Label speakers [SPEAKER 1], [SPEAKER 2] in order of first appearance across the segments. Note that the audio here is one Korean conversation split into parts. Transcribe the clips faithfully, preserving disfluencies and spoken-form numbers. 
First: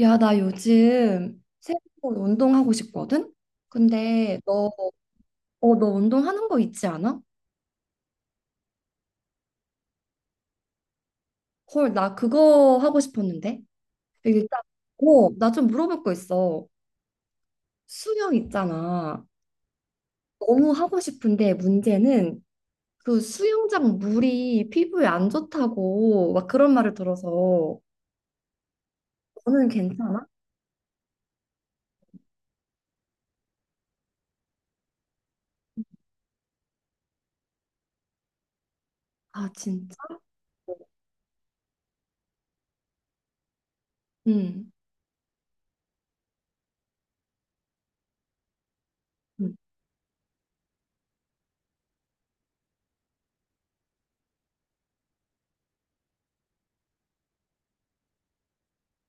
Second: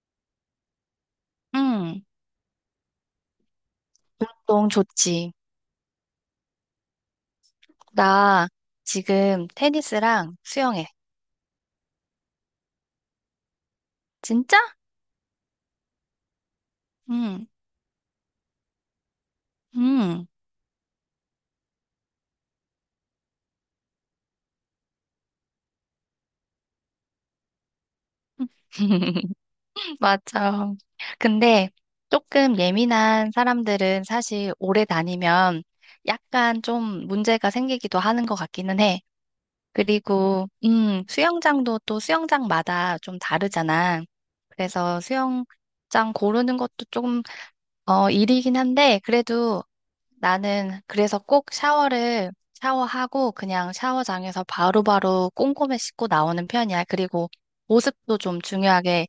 [SPEAKER 1] 야, 나 요즘 새로
[SPEAKER 2] 응,
[SPEAKER 1] 운동하고 싶거든? 근데 너,
[SPEAKER 2] 운동 좋지.
[SPEAKER 1] 어, 너 운동하는 거 있지 않아?
[SPEAKER 2] 나 지금 테니스랑 수영해.
[SPEAKER 1] 헐, 나 그거 하고 싶었는데.
[SPEAKER 2] 진짜?
[SPEAKER 1] 일단, 어, 나 좀 물어볼 거 있어.
[SPEAKER 2] 응,
[SPEAKER 1] 수영 있잖아.
[SPEAKER 2] 응,
[SPEAKER 1] 너무 하고 싶은데 문제는 그 수영장 물이 피부에 안 좋다고 막 그런 말을 들어서 너는 괜찮아?
[SPEAKER 2] 맞아. 근데 조금 예민한 사람들은 사실 오래 다니면 약간 좀 문제가 생기기도 하는 것 같기는 해.
[SPEAKER 1] 아, 진짜?
[SPEAKER 2] 그리고, 음, 수영장도 또 수영장마다 좀 다르잖아.
[SPEAKER 1] 응.
[SPEAKER 2] 그래서 수영장 고르는 것도 조금, 어, 일이긴 한데,
[SPEAKER 1] 응.
[SPEAKER 2] 그래도 나는 그래서 꼭 샤워를 샤워하고 그냥 샤워장에서 바로바로 꼼꼼히 씻고 나오는 편이야. 그리고 보습도 좀 중요하게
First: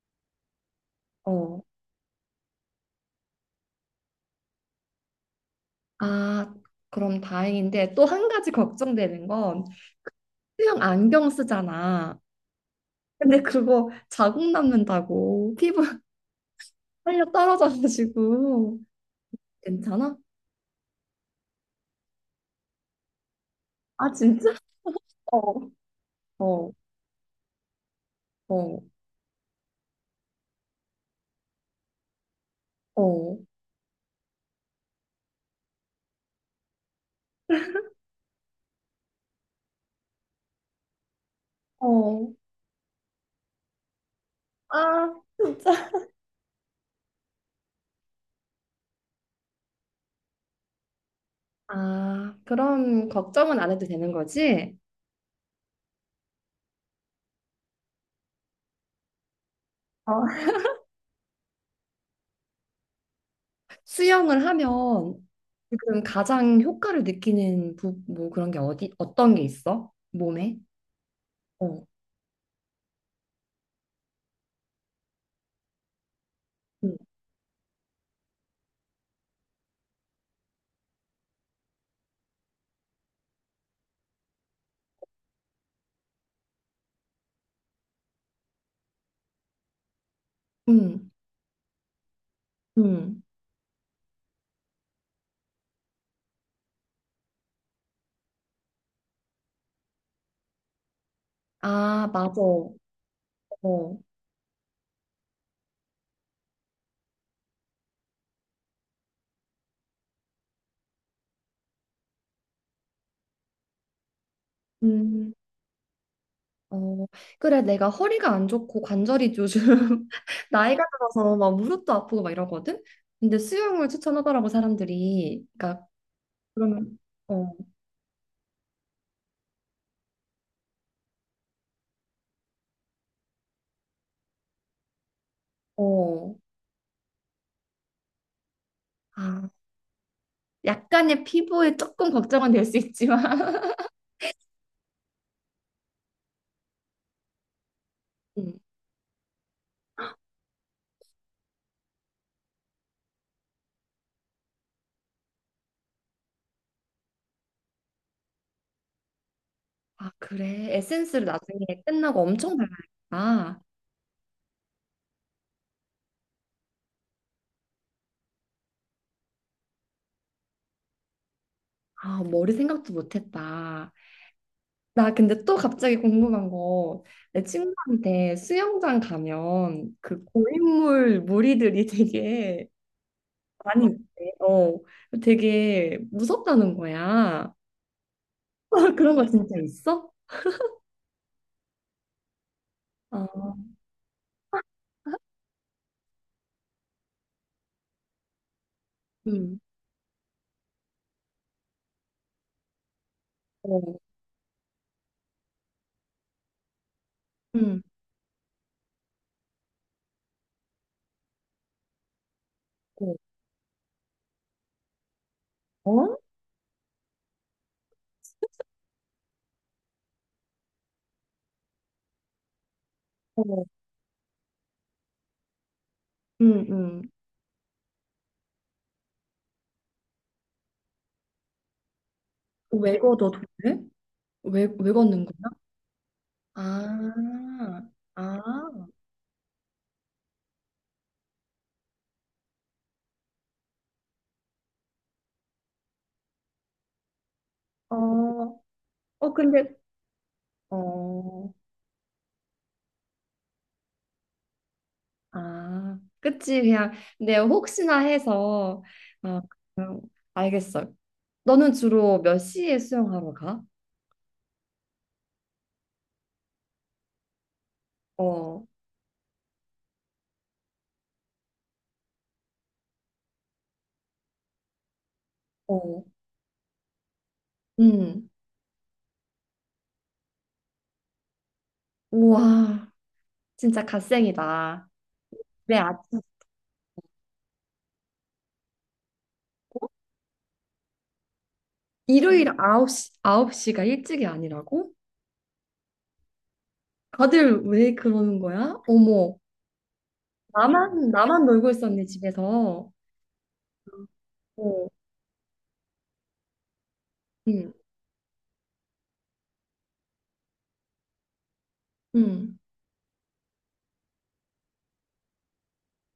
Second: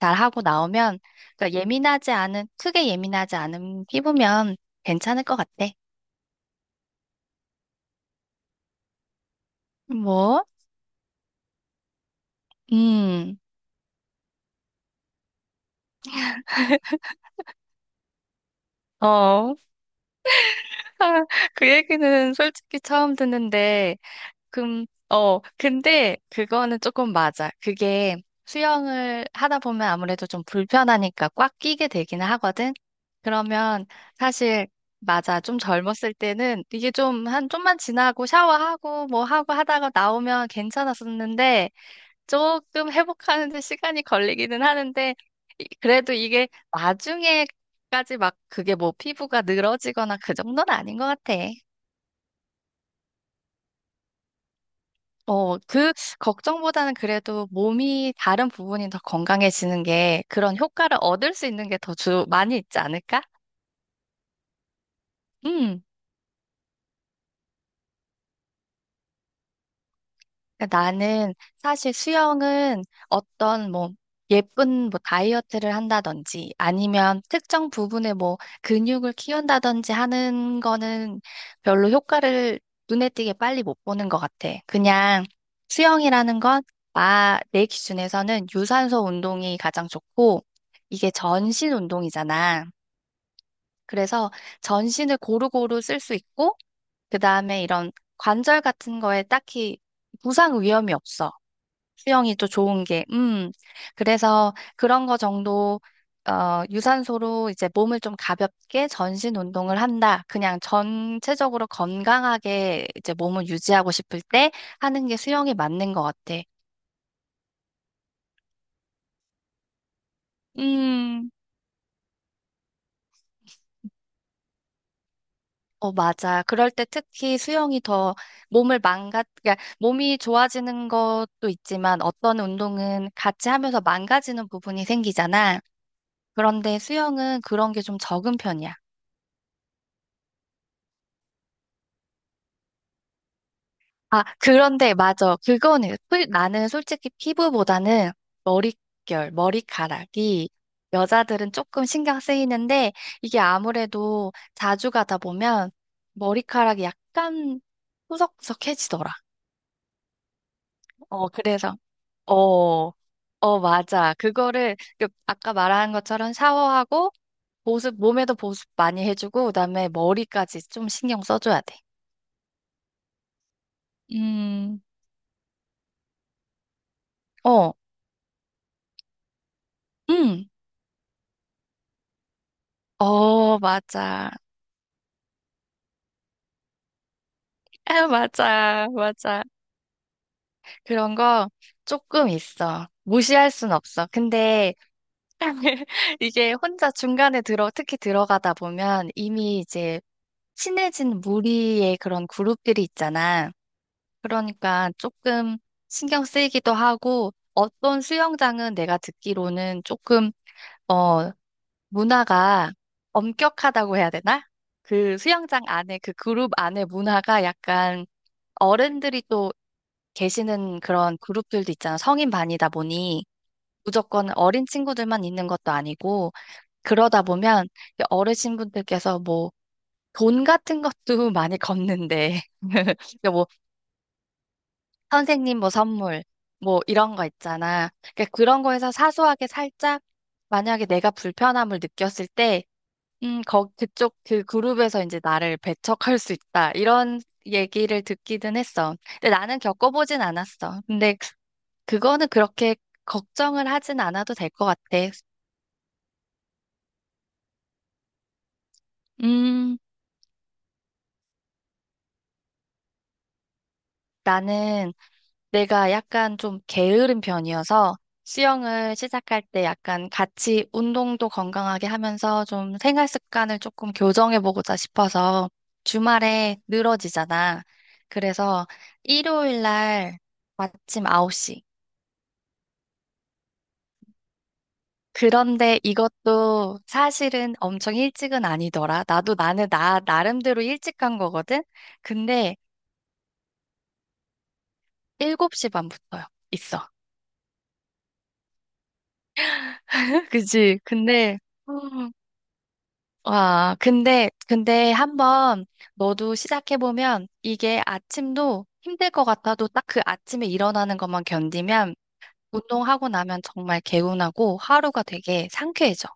[SPEAKER 2] 잘 하고 나오면 그러니까
[SPEAKER 1] 어.
[SPEAKER 2] 예민하지 않은 크게 예민하지 않은 피부면 괜찮을 것 같아.
[SPEAKER 1] 아, 그럼 다행인데 또 한 가지 걱정되는 건
[SPEAKER 2] 뭐?
[SPEAKER 1] 수영 안경 쓰잖아.
[SPEAKER 2] 음.
[SPEAKER 1] 근데 그거 자국 남는다고 피부 활려 떨어져가지고
[SPEAKER 2] 어.
[SPEAKER 1] 괜찮아?
[SPEAKER 2] 그 얘기는 솔직히 처음 듣는데
[SPEAKER 1] 아, 진짜?
[SPEAKER 2] 금,
[SPEAKER 1] 어,
[SPEAKER 2] 어, 근데
[SPEAKER 1] 어,
[SPEAKER 2] 그거는 조금 맞아. 그게
[SPEAKER 1] 어,
[SPEAKER 2] 수영을 하다 보면 아무래도 좀 불편하니까 꽉 끼게 되기는 하거든.
[SPEAKER 1] 어,
[SPEAKER 2] 그러면 사실 맞아. 좀 젊었을 때는 이게 좀 한 좀만 지나고 샤워하고 뭐 하고 하다가 나오면 괜찮았었는데
[SPEAKER 1] 어.
[SPEAKER 2] 조금 회복하는데 시간이 걸리기는
[SPEAKER 1] 아,
[SPEAKER 2] 하는데 이-
[SPEAKER 1] 진짜?
[SPEAKER 2] 그래도 이게 나중에까지 막 그게 뭐 피부가 늘어지거나 그 정도는 아닌 것 같아.
[SPEAKER 1] 아, 그럼 걱정은 안 해도 되는 거지?
[SPEAKER 2] 어, 그 걱정보다는 그래도 몸이 다른 부분이 더 건강해지는
[SPEAKER 1] 어,
[SPEAKER 2] 게 그런 효과를 얻을 수 있는 게 더 주 많이 있지 않을까?
[SPEAKER 1] 수영을 하면
[SPEAKER 2] 음.
[SPEAKER 1] 지금 가장 효과를 느끼는 부, 뭐 그런 게 어디 어떤 게 있어? 몸에?
[SPEAKER 2] 그러니까 나는
[SPEAKER 1] 어,
[SPEAKER 2] 사실 수영은 어떤 뭐 예쁜 뭐 다이어트를 한다든지
[SPEAKER 1] 음,
[SPEAKER 2] 아니면 특정 부분에 뭐 근육을 키운다든지 하는 거는 별로 효과를 눈에 띄게 빨리 못 보는 것 같아. 그냥 수영이라는 건 나, 내 기준에서는 유산소 운동이 가장 좋고
[SPEAKER 1] 음,
[SPEAKER 2] 이게 전신 운동이잖아.
[SPEAKER 1] 음.
[SPEAKER 2] 그래서 전신을 고루고루 쓸 수 있고 그다음에 이런 관절 같은 거에 딱히 부상 위험이 없어.
[SPEAKER 1] 아, 맞아.
[SPEAKER 2] 수영이 또 좋은 게, 음.
[SPEAKER 1] 어,
[SPEAKER 2] 그래서 그런 거 정도, 어, 유산소로 이제 몸을 좀 가볍게 전신 운동을 한다. 그냥 전체적으로 건강하게 이제 몸을 유지하고 싶을 때 하는 게
[SPEAKER 1] 음.
[SPEAKER 2] 수영이 맞는 것 같아.
[SPEAKER 1] 어, 그래, 내가 허리가 안 좋고 관절이 요즘 나이가
[SPEAKER 2] 음.
[SPEAKER 1] 들어서 막 무릎도 아프고 막 이러거든? 근데 수영을 추천하더라고, 사람들이. 그러니까,
[SPEAKER 2] 어, 맞아. 그럴 때
[SPEAKER 1] 그러면,
[SPEAKER 2] 특히
[SPEAKER 1] 어,
[SPEAKER 2] 수영이 더 몸을 망가, 그러니까 몸이 좋아지는 것도 있지만 어떤 운동은 같이 하면서 망가지는 부분이 생기잖아.
[SPEAKER 1] 어.
[SPEAKER 2] 그런데 수영은 그런 게 좀 적은 편이야.
[SPEAKER 1] 아, 약간의 피부에 조금 걱정은 될 수 있지만.
[SPEAKER 2] 아, 그런데 맞아. 그거는 솔- 나는 솔직히 피부보다는
[SPEAKER 1] 음.
[SPEAKER 2] 머릿결, 머리카락이 여자들은 조금 신경 쓰이는데 이게 아무래도 자주 가다 보면 머리카락이 약간 푸석푸석해지더라.
[SPEAKER 1] 아, 그래. 에센스를
[SPEAKER 2] 어,
[SPEAKER 1] 나중에
[SPEAKER 2] 그래서
[SPEAKER 1] 끝나고 엄청
[SPEAKER 2] 어, 어,
[SPEAKER 1] 발라야겠다.
[SPEAKER 2] 맞아. 그거를 그 아까 말한 것처럼 샤워하고 보습 몸에도 보습 많이 해주고 그다음에 머리까지 좀 신경 써줘야 돼.
[SPEAKER 1] 아, 머리 생각도 못했다.
[SPEAKER 2] 음,
[SPEAKER 1] 나 근데 또 갑자기 궁금한 거. 내
[SPEAKER 2] 어,
[SPEAKER 1] 친구한테 수영장 가면 그
[SPEAKER 2] 음,
[SPEAKER 1] 고인물 무리들이 되게
[SPEAKER 2] 어,
[SPEAKER 1] 많이 있대.
[SPEAKER 2] 맞아.
[SPEAKER 1] 어, 되게 무섭다는 거야.
[SPEAKER 2] 아, 맞아,
[SPEAKER 1] 그런 거
[SPEAKER 2] 맞아.
[SPEAKER 1] 진짜 있어?
[SPEAKER 2] 그런 거 조금 있어.
[SPEAKER 1] 아,
[SPEAKER 2] 무시할 순 없어. 근데 이게 혼자 중간에 들어, 특히 들어가다 보면
[SPEAKER 1] 음,
[SPEAKER 2] 이미 이제 친해진 무리의 그런 그룹들이 있잖아.
[SPEAKER 1] 어,
[SPEAKER 2] 그러니까 조금 신경 쓰이기도 하고
[SPEAKER 1] 음,
[SPEAKER 2] 어떤 수영장은 내가 듣기로는 조금, 어, 문화가
[SPEAKER 1] 어,
[SPEAKER 2] 엄격하다고 해야 되나? 그 수영장 안에, 그
[SPEAKER 1] 어,
[SPEAKER 2] 그룹 안에 문화가 약간 어른들이 또 계시는 그런 그룹들도 있잖아. 성인 반이다 보니
[SPEAKER 1] 어,
[SPEAKER 2] 무조건 어린 친구들만 있는 것도 아니고
[SPEAKER 1] 음, 음.
[SPEAKER 2] 그러다 보면 어르신분들께서 뭐 돈 같은 것도 많이 걷는데
[SPEAKER 1] 왜 걷어
[SPEAKER 2] 뭐
[SPEAKER 1] 돈을? 왜, 왜 걷는 거야?
[SPEAKER 2] 선생님 뭐 선물 뭐 이런 거
[SPEAKER 1] 아,
[SPEAKER 2] 있잖아. 그러니까
[SPEAKER 1] 아,
[SPEAKER 2] 그런 거에서 사소하게 살짝 만약에 내가 불편함을 느꼈을 때 음, 거, 그쪽 그 그룹에서 이제 나를 배척할 수 있다. 이런 얘기를 듣기는
[SPEAKER 1] 어,
[SPEAKER 2] 했어. 근데
[SPEAKER 1] 어,
[SPEAKER 2] 나는
[SPEAKER 1] 근데,
[SPEAKER 2] 겪어보진 않았어. 근데
[SPEAKER 1] 어,
[SPEAKER 2] 그거는 그렇게 걱정을 하진 않아도 될 것 같아.
[SPEAKER 1] 아, 그치, 그냥, 근데 혹시나 해서, 어,
[SPEAKER 2] 음,
[SPEAKER 1] 그냥 알겠어. 너는 주로 몇 시에 수영하러 가?
[SPEAKER 2] 나는 내가 약간 좀 게으른 편이어서
[SPEAKER 1] 어,
[SPEAKER 2] 수영을 시작할 때 약간 같이 운동도 건강하게 하면서 좀 생활 습관을 조금 교정해보고자 싶어서
[SPEAKER 1] 어,
[SPEAKER 2] 주말에 늘어지잖아.
[SPEAKER 1] 음,
[SPEAKER 2] 그래서 일요일 날 아침 아홉 시.
[SPEAKER 1] 우와. 진짜 갓생이다. 왜
[SPEAKER 2] 그런데
[SPEAKER 1] 아침
[SPEAKER 2] 이것도 사실은 엄청 일찍은 아니더라. 나도 나는 나, 나름대로 일찍 간 거거든?
[SPEAKER 1] 일요일
[SPEAKER 2] 근데
[SPEAKER 1] 아홉 시 아홉 시가 일찍이 아니라고?
[SPEAKER 2] 일곱 시 반부터요. 있어.
[SPEAKER 1] 다들 왜 그러는 거야? 어머,
[SPEAKER 2] 그치?
[SPEAKER 1] 나만,
[SPEAKER 2] 근데,
[SPEAKER 1] 나만 놀고 있었네,
[SPEAKER 2] 음,
[SPEAKER 1] 집에서.
[SPEAKER 2] 와, 근데,
[SPEAKER 1] 어,
[SPEAKER 2] 근데 한번 너도 시작해보면
[SPEAKER 1] 응,
[SPEAKER 2] 이게 아침도 힘들 것 같아도 딱 그 아침에 일어나는 것만 견디면
[SPEAKER 1] 응.
[SPEAKER 2] 운동하고 나면 정말 개운하고 하루가 되게 상쾌해져.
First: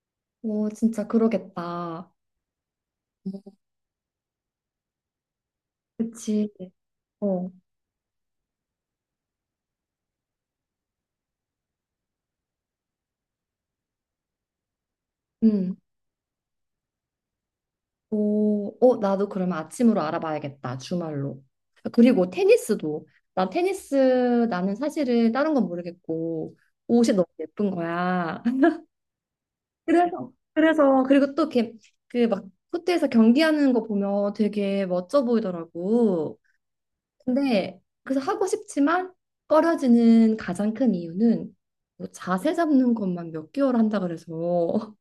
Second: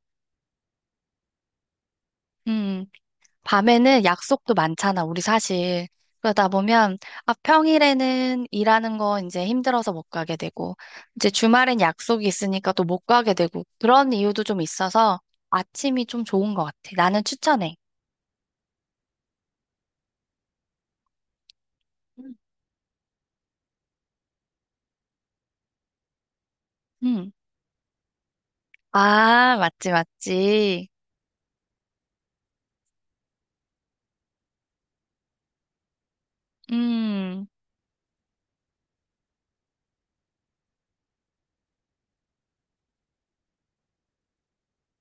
[SPEAKER 1] 어, 진짜 그러겠다.
[SPEAKER 2] 음.
[SPEAKER 1] 어,
[SPEAKER 2] 밤에는 약속도 많잖아, 우리 사실. 그러다
[SPEAKER 1] 그치.
[SPEAKER 2] 보면, 아,
[SPEAKER 1] 어,
[SPEAKER 2] 평일에는 일하는 거 이제 힘들어서 못 가게 되고, 이제 주말엔 약속이 있으니까 또 못 가게 되고, 그런 이유도 좀 있어서
[SPEAKER 1] 응.
[SPEAKER 2] 아침이 좀 좋은 것 같아. 나는 추천해.
[SPEAKER 1] 오, 어, 나도 그러면 아침으로 알아봐야겠다, 주말로. 그리고
[SPEAKER 2] 음.
[SPEAKER 1] 테니스도. 나 테니스, 나는 사실은 다른 건 모르겠고, 옷이 너무
[SPEAKER 2] 음.
[SPEAKER 1] 예쁜 거야.
[SPEAKER 2] 아, 맞지,
[SPEAKER 1] 그래서
[SPEAKER 2] 맞지.
[SPEAKER 1] 그래서 그리고 또 이렇게 그 막 코트에서 경기하는 거 보면 되게 멋져 보이더라고.
[SPEAKER 2] 음,
[SPEAKER 1] 근데 그래서 하고 싶지만 꺼려지는 가장 큰 이유는 뭐 자세 잡는 것만 몇 개월 한다 그래서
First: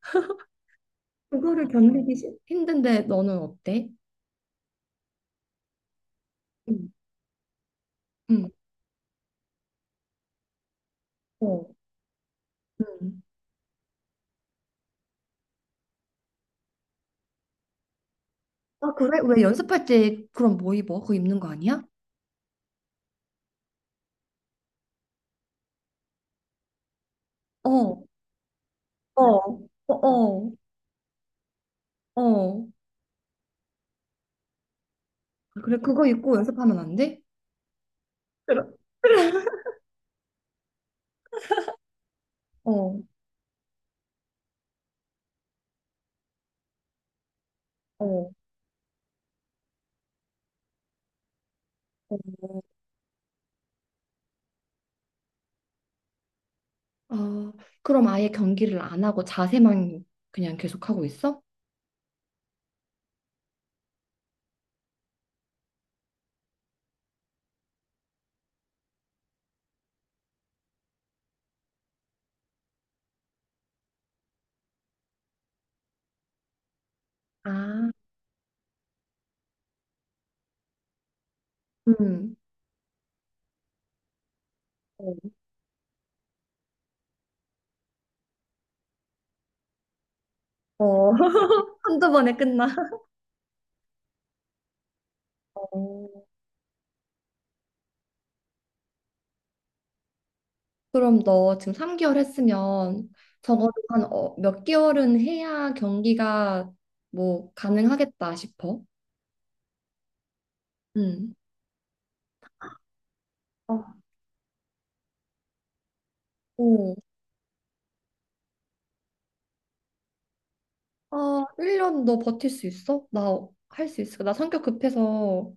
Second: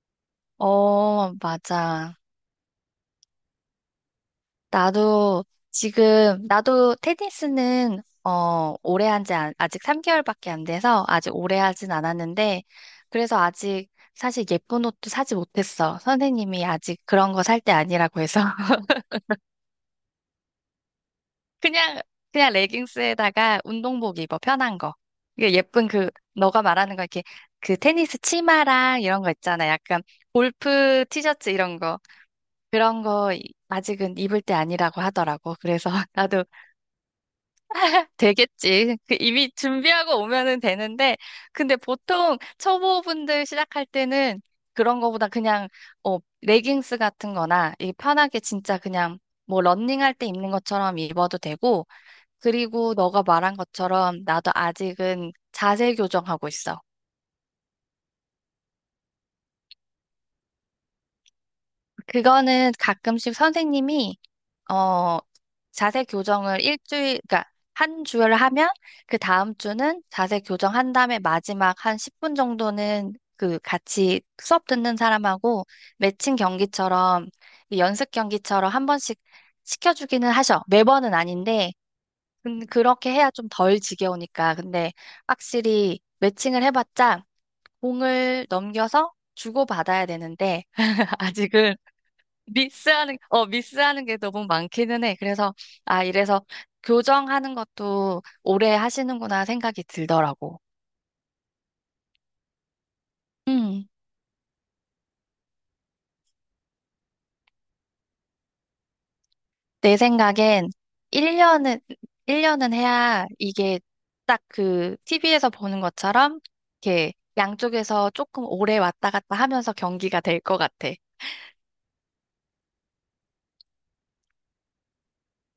[SPEAKER 2] 어,
[SPEAKER 1] 그거를 견디기
[SPEAKER 2] 맞아.
[SPEAKER 1] 싫- 힘든데 너는 어때?
[SPEAKER 2] 나도 지금,
[SPEAKER 1] 응,
[SPEAKER 2] 나도 테니스는,
[SPEAKER 1] 응,
[SPEAKER 2] 어, 오래 한지 아직 삼 개월밖에 안 돼서 아직 오래
[SPEAKER 1] 어,
[SPEAKER 2] 하진 않았는데,
[SPEAKER 1] 응.
[SPEAKER 2] 그래서 아직 사실 예쁜 옷도 사지 못했어. 선생님이 아직 그런 거 살 때 아니라고 해서.
[SPEAKER 1] 아, 그래? 왜 연습할 때 그럼 뭐 입어? 그거 입는 거 아니야?
[SPEAKER 2] 그냥, 그냥 레깅스에다가 운동복 입어, 편한 거. 이게 예쁜 그, 너가 말하는 거 이렇게
[SPEAKER 1] 어,
[SPEAKER 2] 그
[SPEAKER 1] 어,
[SPEAKER 2] 테니스 치마랑 이런 거 있잖아.
[SPEAKER 1] 어,
[SPEAKER 2] 약간
[SPEAKER 1] 어,
[SPEAKER 2] 골프 티셔츠 이런 거.
[SPEAKER 1] 어.
[SPEAKER 2] 그런 거 아직은 입을 때 아니라고 하더라고.
[SPEAKER 1] 그래,
[SPEAKER 2] 그래서
[SPEAKER 1] 그거 입고
[SPEAKER 2] 나도
[SPEAKER 1] 연습하면 안 돼? 그럼.
[SPEAKER 2] 되겠지. 그 이미 준비하고 오면은 되는데, 근데 보통
[SPEAKER 1] 어,
[SPEAKER 2] 초보분들 시작할 때는 그런 거보다 그냥, 어, 레깅스 같은 거나, 이
[SPEAKER 1] 어.
[SPEAKER 2] 편하게 진짜 그냥, 뭐, 러닝할 때 입는 것처럼 입어도 되고, 그리고 너가 말한 것처럼 나도 아직은 자세 교정하고 있어.
[SPEAKER 1] 아, 그럼 아예 경기를 안 하고 자세만 그냥 계속 하고 있어?
[SPEAKER 2] 그거는 가끔씩 선생님이 어, 자세 교정을 일주일, 그러니까 한 주를 하면 그 다음 주는 자세 교정한 다음에 마지막 한 십 분 정도는 그 같이 수업 듣는 사람하고 매칭 경기처럼 이
[SPEAKER 1] 아,
[SPEAKER 2] 연습 경기처럼 한 번씩 시켜주기는 하셔. 매번은 아닌데,
[SPEAKER 1] 음.
[SPEAKER 2] 근- 그렇게 해야 좀 덜 지겨우니까. 근데
[SPEAKER 1] 어,
[SPEAKER 2] 확실히 매칭을 해봤자 공을 넘겨서 주고받아야 되는데,
[SPEAKER 1] 어.
[SPEAKER 2] 아직은
[SPEAKER 1] 한두 번에 끝나.
[SPEAKER 2] 미스하는, 어, 미스하는 게 너무 많기는 해. 그래서, 아,
[SPEAKER 1] 어.
[SPEAKER 2] 이래서 교정하는 것도 오래 하시는구나 생각이 들더라고.
[SPEAKER 1] 그럼 너 지금 삼 개월 했으면 적어도
[SPEAKER 2] 음,
[SPEAKER 1] 한 어, 몇 개월은 해야 경기가 뭐 가능하겠다 싶어.
[SPEAKER 2] 내 생각엔
[SPEAKER 1] 음.
[SPEAKER 2] 일 년은, 일 년은 해야 이게
[SPEAKER 1] 어,
[SPEAKER 2] 딱 그 티비에서 보는 것처럼
[SPEAKER 1] 오.
[SPEAKER 2] 이렇게 양쪽에서 조금 오래 왔다 갔다 하면서 경기가 될 것 같아.
[SPEAKER 1] 아, 일 년 너 버틸 수 있어? 나 할 수 있어. 나 성격 급해서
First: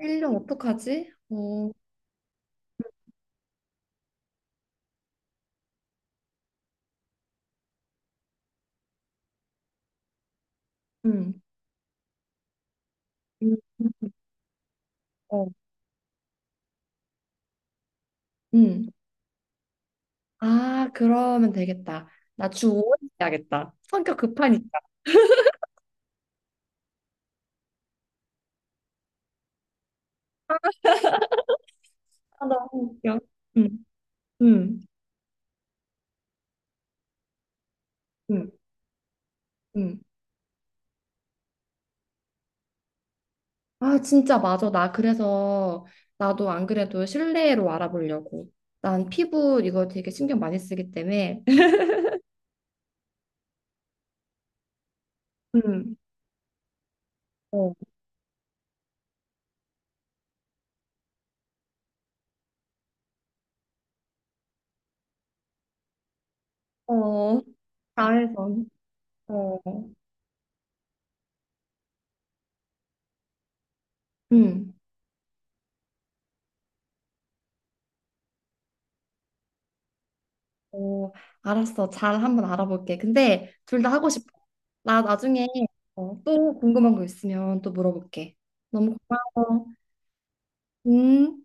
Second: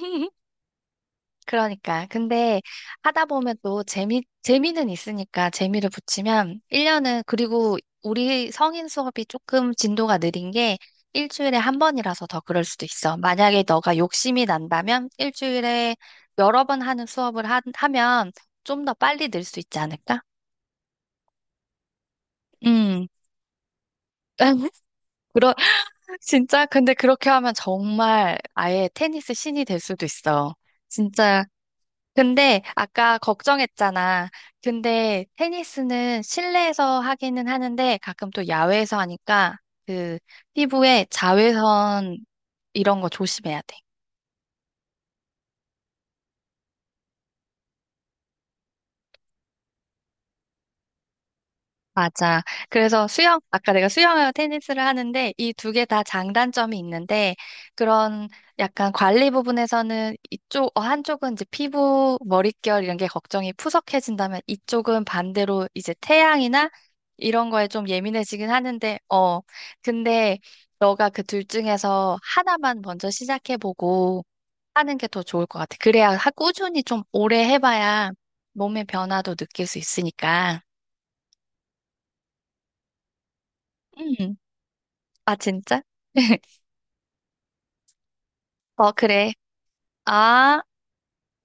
[SPEAKER 1] 일 년 어떡하지? 어.
[SPEAKER 2] 그러니까. 근데 하다 보면 또 재미, 재미는 있으니까 재미를 붙이면 일 년은, 그리고 우리 성인 수업이 조금 진도가 느린 게
[SPEAKER 1] 음.
[SPEAKER 2] 일주일에 한 번이라서 더 그럴 수도 있어.
[SPEAKER 1] 음,
[SPEAKER 2] 만약에 너가 욕심이 난다면
[SPEAKER 1] 어.
[SPEAKER 2] 일주일에 여러 번 하는 수업을 하, 하면 좀
[SPEAKER 1] 음.
[SPEAKER 2] 더 빨리 늘 수 있지 않을까?
[SPEAKER 1] 아, 그러면 되겠다. 나 주 오 일
[SPEAKER 2] 음.
[SPEAKER 1] 해야겠다. 성격 급하니까.
[SPEAKER 2] 그러, 진짜? 근데 그렇게 하면 정말 아예 테니스 신이 될 수도 있어. 진짜
[SPEAKER 1] 아,
[SPEAKER 2] 근데
[SPEAKER 1] 너무 웃겨.
[SPEAKER 2] 아까
[SPEAKER 1] 응,
[SPEAKER 2] 걱정했잖아.
[SPEAKER 1] 응,
[SPEAKER 2] 근데 테니스는 실내에서 하기는 하는데 가끔 또
[SPEAKER 1] 응,
[SPEAKER 2] 야외에서 하니까
[SPEAKER 1] 응.
[SPEAKER 2] 그 피부에 자외선 이런 거 조심해야 돼.
[SPEAKER 1] 아, 진짜 맞아. 나 그래서 나도 안 그래도 실내로 알아보려고. 난 피부 이거 되게 신경 많이 쓰기 때문에.
[SPEAKER 2] 맞아. 그래서 수영, 아까 내가 수영하고 테니스를 하는데 이 두 개
[SPEAKER 1] 응,
[SPEAKER 2] 다 장단점이 있는데
[SPEAKER 1] 어,
[SPEAKER 2] 그런 약간 관리 부분에서는 이쪽, 어, 한쪽은 이제 피부, 머릿결 이런 게 걱정이 푸석해진다면 이쪽은 반대로 이제 태양이나
[SPEAKER 1] 어,
[SPEAKER 2] 이런 거에 좀 예민해지긴
[SPEAKER 1] 자외선.
[SPEAKER 2] 하는데, 어,
[SPEAKER 1] 어,
[SPEAKER 2] 근데 너가 그 둘 중에서 하나만 먼저 시작해보고
[SPEAKER 1] 응,
[SPEAKER 2] 하는 게 더 좋을 것 같아. 그래야 하- 꾸준히 좀 오래 해봐야 몸의 변화도 느낄 수 있으니까.
[SPEAKER 1] 어, 알았어. 잘 한번 알아볼게. 근데 둘 다 하고 싶어.
[SPEAKER 2] 음.
[SPEAKER 1] 나
[SPEAKER 2] 아,
[SPEAKER 1] 나중에
[SPEAKER 2] 진짜?
[SPEAKER 1] 어, 또 궁금한 거 있으면 또 물어볼게.
[SPEAKER 2] 어,
[SPEAKER 1] 너무
[SPEAKER 2] 그래.
[SPEAKER 1] 고마워.
[SPEAKER 2] 아,
[SPEAKER 1] 음.